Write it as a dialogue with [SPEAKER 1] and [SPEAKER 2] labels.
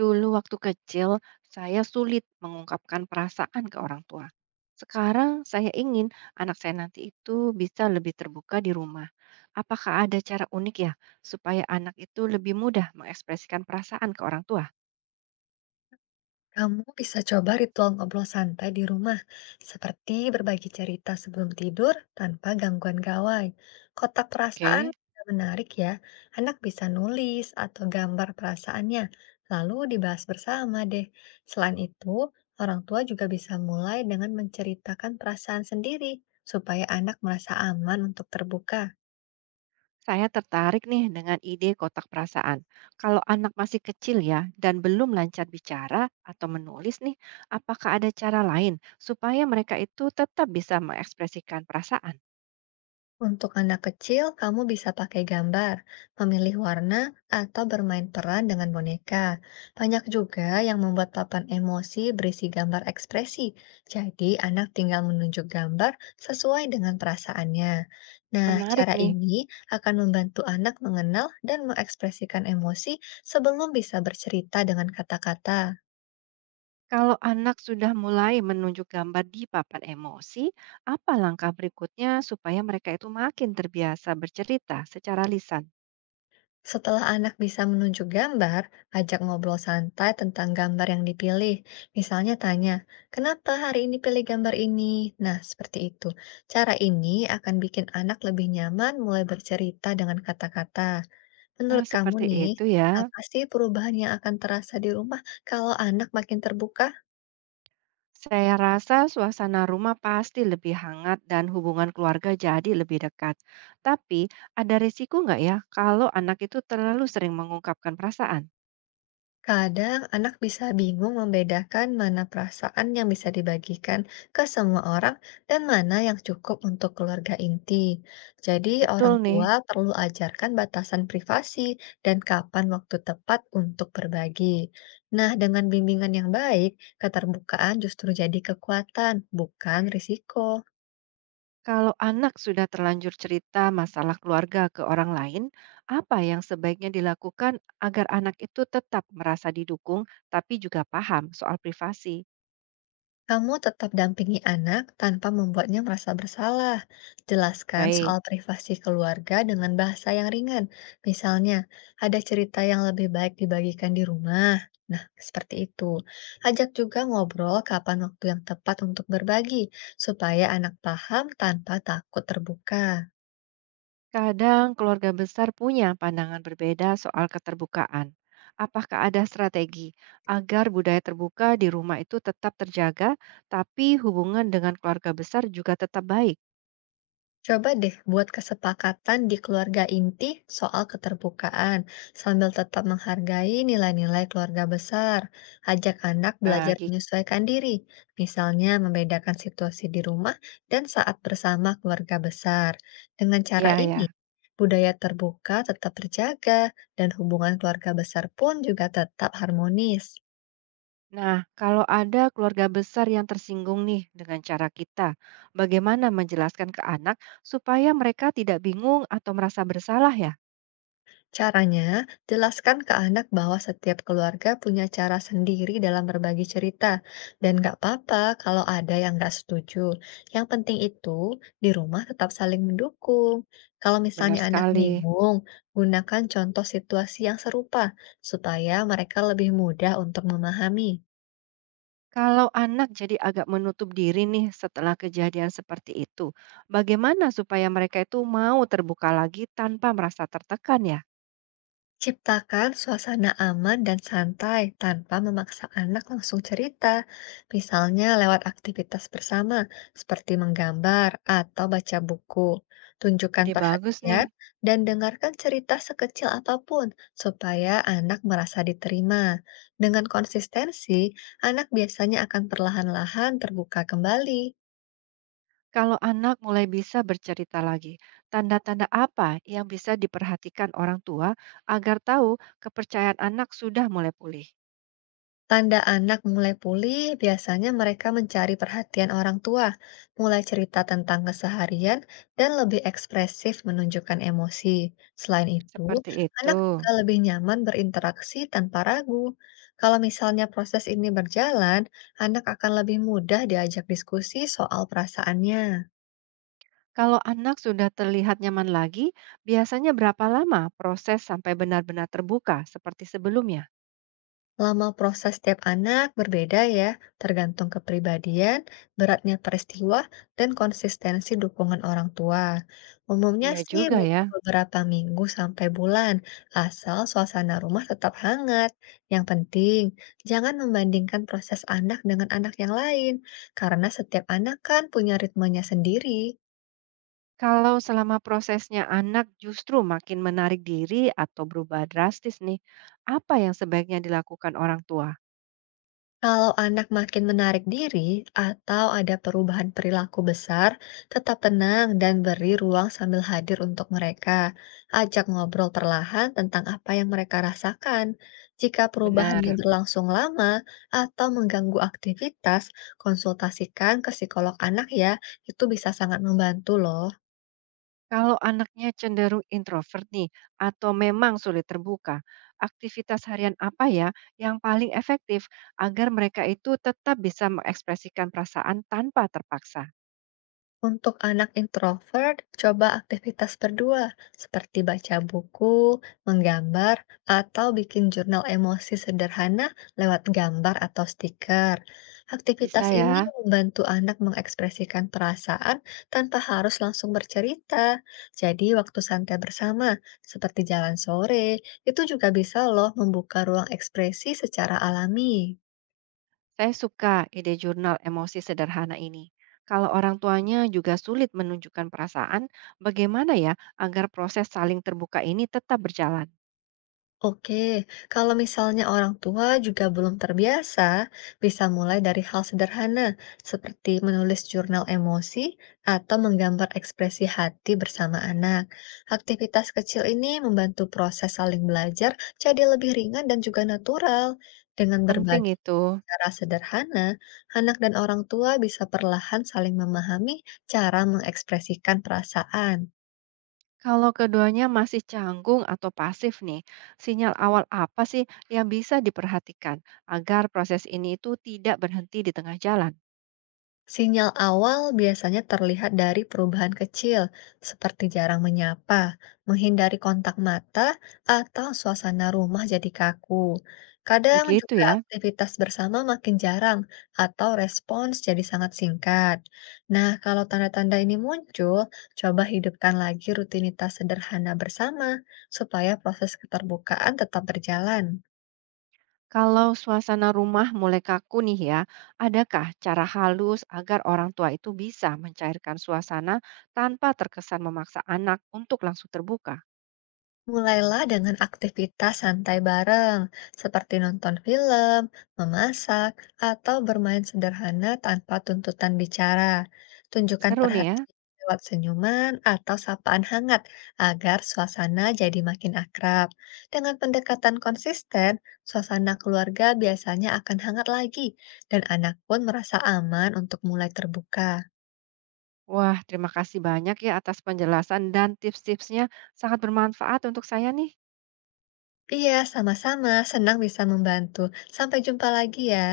[SPEAKER 1] Dulu waktu kecil, saya sulit mengungkapkan perasaan ke orang tua. Sekarang saya ingin anak saya nanti itu bisa lebih terbuka di rumah. Apakah ada cara unik ya supaya anak itu lebih mudah mengekspresikan perasaan ke orang tua?
[SPEAKER 2] Kamu bisa coba ritual ngobrol santai di rumah, seperti berbagi cerita sebelum tidur tanpa gangguan gawai. Kotak perasaan
[SPEAKER 1] Oke,
[SPEAKER 2] juga menarik ya. Anak bisa nulis atau gambar perasaannya, lalu dibahas bersama deh. Selain itu, orang tua juga bisa mulai dengan menceritakan perasaan sendiri, supaya anak merasa aman untuk terbuka.
[SPEAKER 1] saya tertarik nih dengan ide kotak perasaan. Kalau anak masih kecil ya dan belum lancar bicara atau menulis nih, apakah ada cara lain supaya mereka itu tetap bisa mengekspresikan perasaan?
[SPEAKER 2] Untuk anak kecil, kamu bisa pakai gambar, memilih warna, atau bermain peran dengan boneka. Banyak juga yang membuat papan emosi berisi gambar ekspresi, jadi anak tinggal menunjuk gambar sesuai dengan perasaannya. Nah,
[SPEAKER 1] Menarik
[SPEAKER 2] cara
[SPEAKER 1] nih.
[SPEAKER 2] ini akan membantu anak mengenal dan mengekspresikan emosi sebelum bisa bercerita dengan kata-kata.
[SPEAKER 1] Kalau anak sudah mulai menunjuk gambar di papan emosi, apa langkah berikutnya supaya mereka itu makin terbiasa bercerita secara lisan?
[SPEAKER 2] Setelah anak bisa menunjuk gambar, ajak ngobrol santai tentang gambar yang dipilih. Misalnya tanya, kenapa hari ini pilih gambar ini? Nah, seperti itu. Cara ini akan bikin anak lebih nyaman mulai bercerita dengan kata-kata.
[SPEAKER 1] Eh,
[SPEAKER 2] Menurut kamu
[SPEAKER 1] seperti
[SPEAKER 2] nih,
[SPEAKER 1] itu ya.
[SPEAKER 2] apa sih perubahan yang akan terasa di rumah kalau anak makin terbuka?
[SPEAKER 1] Saya rasa suasana rumah pasti lebih hangat dan hubungan keluarga jadi lebih dekat. Tapi ada risiko nggak ya kalau anak itu terlalu sering mengungkapkan perasaan?
[SPEAKER 2] Kadang anak bisa bingung membedakan mana perasaan yang bisa dibagikan ke semua orang dan mana yang cukup untuk keluarga inti. Jadi,
[SPEAKER 1] Betul
[SPEAKER 2] orang tua
[SPEAKER 1] nih.
[SPEAKER 2] perlu ajarkan batasan privasi dan kapan waktu tepat untuk berbagi. Nah, dengan bimbingan yang baik, keterbukaan justru jadi kekuatan, bukan risiko.
[SPEAKER 1] Kalau anak sudah terlanjur cerita masalah keluarga ke orang lain, apa yang sebaiknya dilakukan agar anak itu tetap merasa didukung tapi juga paham soal privasi?
[SPEAKER 2] Kamu tetap dampingi anak tanpa membuatnya merasa bersalah. Jelaskan soal
[SPEAKER 1] Baik,
[SPEAKER 2] privasi keluarga dengan bahasa yang ringan. Misalnya, ada cerita yang lebih baik dibagikan di rumah. Nah, seperti itu. Ajak juga ngobrol kapan waktu yang tepat untuk berbagi, supaya anak paham tanpa takut terbuka.
[SPEAKER 1] kadang keluarga besar punya pandangan berbeda soal keterbukaan. Apakah ada strategi agar budaya terbuka di rumah itu tetap terjaga, tapi hubungan dengan keluarga besar juga tetap baik?
[SPEAKER 2] Coba deh buat kesepakatan di keluarga inti soal keterbukaan, sambil tetap menghargai nilai-nilai keluarga besar. Ajak anak belajar
[SPEAKER 1] Bagi
[SPEAKER 2] menyesuaikan diri, misalnya membedakan situasi di rumah dan saat bersama keluarga besar. Dengan cara
[SPEAKER 1] ya,
[SPEAKER 2] ini,
[SPEAKER 1] ya.
[SPEAKER 2] budaya terbuka tetap terjaga dan hubungan keluarga besar pun juga tetap harmonis.
[SPEAKER 1] Nah, kalau ada keluarga besar yang tersinggung nih dengan cara kita, bagaimana menjelaskan ke anak supaya mereka tidak bingung atau merasa bersalah ya?
[SPEAKER 2] Caranya, jelaskan ke anak bahwa setiap keluarga punya cara sendiri dalam berbagi cerita, dan nggak apa-apa kalau ada yang nggak setuju. Yang penting itu, di rumah tetap saling mendukung. Kalau
[SPEAKER 1] Benar
[SPEAKER 2] misalnya anak
[SPEAKER 1] sekali.
[SPEAKER 2] bingung, gunakan contoh situasi yang serupa, supaya mereka lebih mudah untuk memahami.
[SPEAKER 1] Kalau anak jadi agak menutup diri nih setelah kejadian seperti itu, bagaimana supaya mereka itu mau terbuka lagi tanpa merasa tertekan ya?
[SPEAKER 2] Ciptakan suasana aman dan santai tanpa memaksa anak langsung cerita, misalnya lewat aktivitas bersama seperti menggambar atau baca buku. Tunjukkan
[SPEAKER 1] Ide bagus
[SPEAKER 2] perhatian
[SPEAKER 1] nih.
[SPEAKER 2] dan dengarkan cerita sekecil apapun supaya anak merasa diterima. Dengan konsistensi, anak biasanya akan perlahan-lahan terbuka kembali.
[SPEAKER 1] Kalau anak mulai bisa bercerita lagi, tanda-tanda apa yang bisa diperhatikan orang tua agar tahu kepercayaan anak sudah mulai pulih?
[SPEAKER 2] Tanda anak mulai pulih, biasanya mereka mencari perhatian orang tua, mulai cerita tentang keseharian, dan lebih ekspresif menunjukkan emosi. Selain itu,
[SPEAKER 1] Seperti itu.
[SPEAKER 2] anak juga lebih nyaman berinteraksi tanpa ragu. Kalau misalnya proses ini berjalan, anak akan lebih mudah diajak diskusi soal perasaannya.
[SPEAKER 1] Kalau anak sudah terlihat nyaman lagi, biasanya berapa lama proses sampai benar-benar terbuka seperti sebelumnya?
[SPEAKER 2] Lama proses setiap anak berbeda ya, tergantung kepribadian, beratnya peristiwa, dan konsistensi dukungan orang tua. Umumnya
[SPEAKER 1] Iya
[SPEAKER 2] sih
[SPEAKER 1] juga ya.
[SPEAKER 2] butuh beberapa minggu sampai bulan, asal suasana rumah tetap hangat. Yang penting, jangan membandingkan proses anak dengan anak yang lain, karena setiap anak kan punya ritmenya sendiri.
[SPEAKER 1] Kalau selama prosesnya anak justru makin menarik diri atau berubah drastis nih, apa yang sebaiknya dilakukan orang tua?
[SPEAKER 2] Kalau anak makin menarik diri atau ada perubahan perilaku besar, tetap tenang dan beri ruang sambil hadir untuk mereka. Ajak ngobrol perlahan tentang apa yang mereka rasakan. Jika perubahannya
[SPEAKER 1] Benar.
[SPEAKER 2] berlangsung lama atau mengganggu aktivitas, konsultasikan ke psikolog anak ya, itu bisa sangat membantu loh.
[SPEAKER 1] Kalau anaknya cenderung introvert nih, atau memang sulit terbuka, aktivitas harian apa ya yang paling efektif agar mereka itu tetap bisa mengekspresikan perasaan tanpa terpaksa?
[SPEAKER 2] Untuk anak introvert, coba aktivitas berdua seperti baca buku, menggambar, atau bikin jurnal emosi sederhana lewat gambar atau stiker.
[SPEAKER 1] Bisa
[SPEAKER 2] Aktivitas ini
[SPEAKER 1] ya,
[SPEAKER 2] membantu anak mengekspresikan perasaan tanpa harus langsung bercerita. Jadi, waktu santai bersama, seperti jalan sore, itu juga bisa loh membuka ruang ekspresi secara alami.
[SPEAKER 1] saya suka ide jurnal emosi sederhana ini. Kalau orang tuanya juga sulit menunjukkan perasaan, bagaimana ya agar proses saling terbuka ini tetap berjalan?
[SPEAKER 2] Oke, kalau misalnya orang tua juga belum terbiasa, bisa mulai dari hal sederhana seperti menulis jurnal emosi atau menggambar ekspresi hati bersama anak. Aktivitas kecil ini membantu proses saling belajar jadi lebih ringan dan juga natural. Dengan
[SPEAKER 1] Penting
[SPEAKER 2] berbagi
[SPEAKER 1] itu.
[SPEAKER 2] cara sederhana, anak dan orang tua bisa perlahan saling memahami cara mengekspresikan perasaan.
[SPEAKER 1] Kalau keduanya masih canggung atau pasif nih, sinyal awal apa sih yang bisa diperhatikan agar proses ini itu tidak berhenti di tengah jalan?
[SPEAKER 2] Sinyal awal biasanya terlihat dari perubahan kecil, seperti jarang menyapa, menghindari kontak mata, atau suasana rumah jadi kaku. Kadang
[SPEAKER 1] Begitu
[SPEAKER 2] juga
[SPEAKER 1] ya.
[SPEAKER 2] aktivitas bersama makin jarang, atau respons jadi sangat singkat. Nah, kalau tanda-tanda ini muncul, coba hidupkan lagi rutinitas sederhana bersama, supaya proses keterbukaan tetap berjalan.
[SPEAKER 1] Kalau suasana rumah mulai kaku nih ya, adakah cara halus agar orang tua itu bisa mencairkan suasana tanpa terkesan memaksa anak untuk langsung terbuka?
[SPEAKER 2] Mulailah dengan aktivitas santai bareng, seperti nonton film, memasak, atau bermain sederhana tanpa tuntutan bicara. Tunjukkan
[SPEAKER 1] Seru nih ya.
[SPEAKER 2] perhatian lewat senyuman atau sapaan hangat agar suasana jadi makin akrab. Dengan pendekatan konsisten, suasana keluarga biasanya akan hangat lagi, dan anak pun merasa aman untuk mulai terbuka.
[SPEAKER 1] Wah, terima kasih banyak ya atas penjelasan dan tips-tipsnya. Sangat bermanfaat untuk saya nih.
[SPEAKER 2] Iya, sama-sama. Senang bisa membantu. Sampai jumpa lagi ya.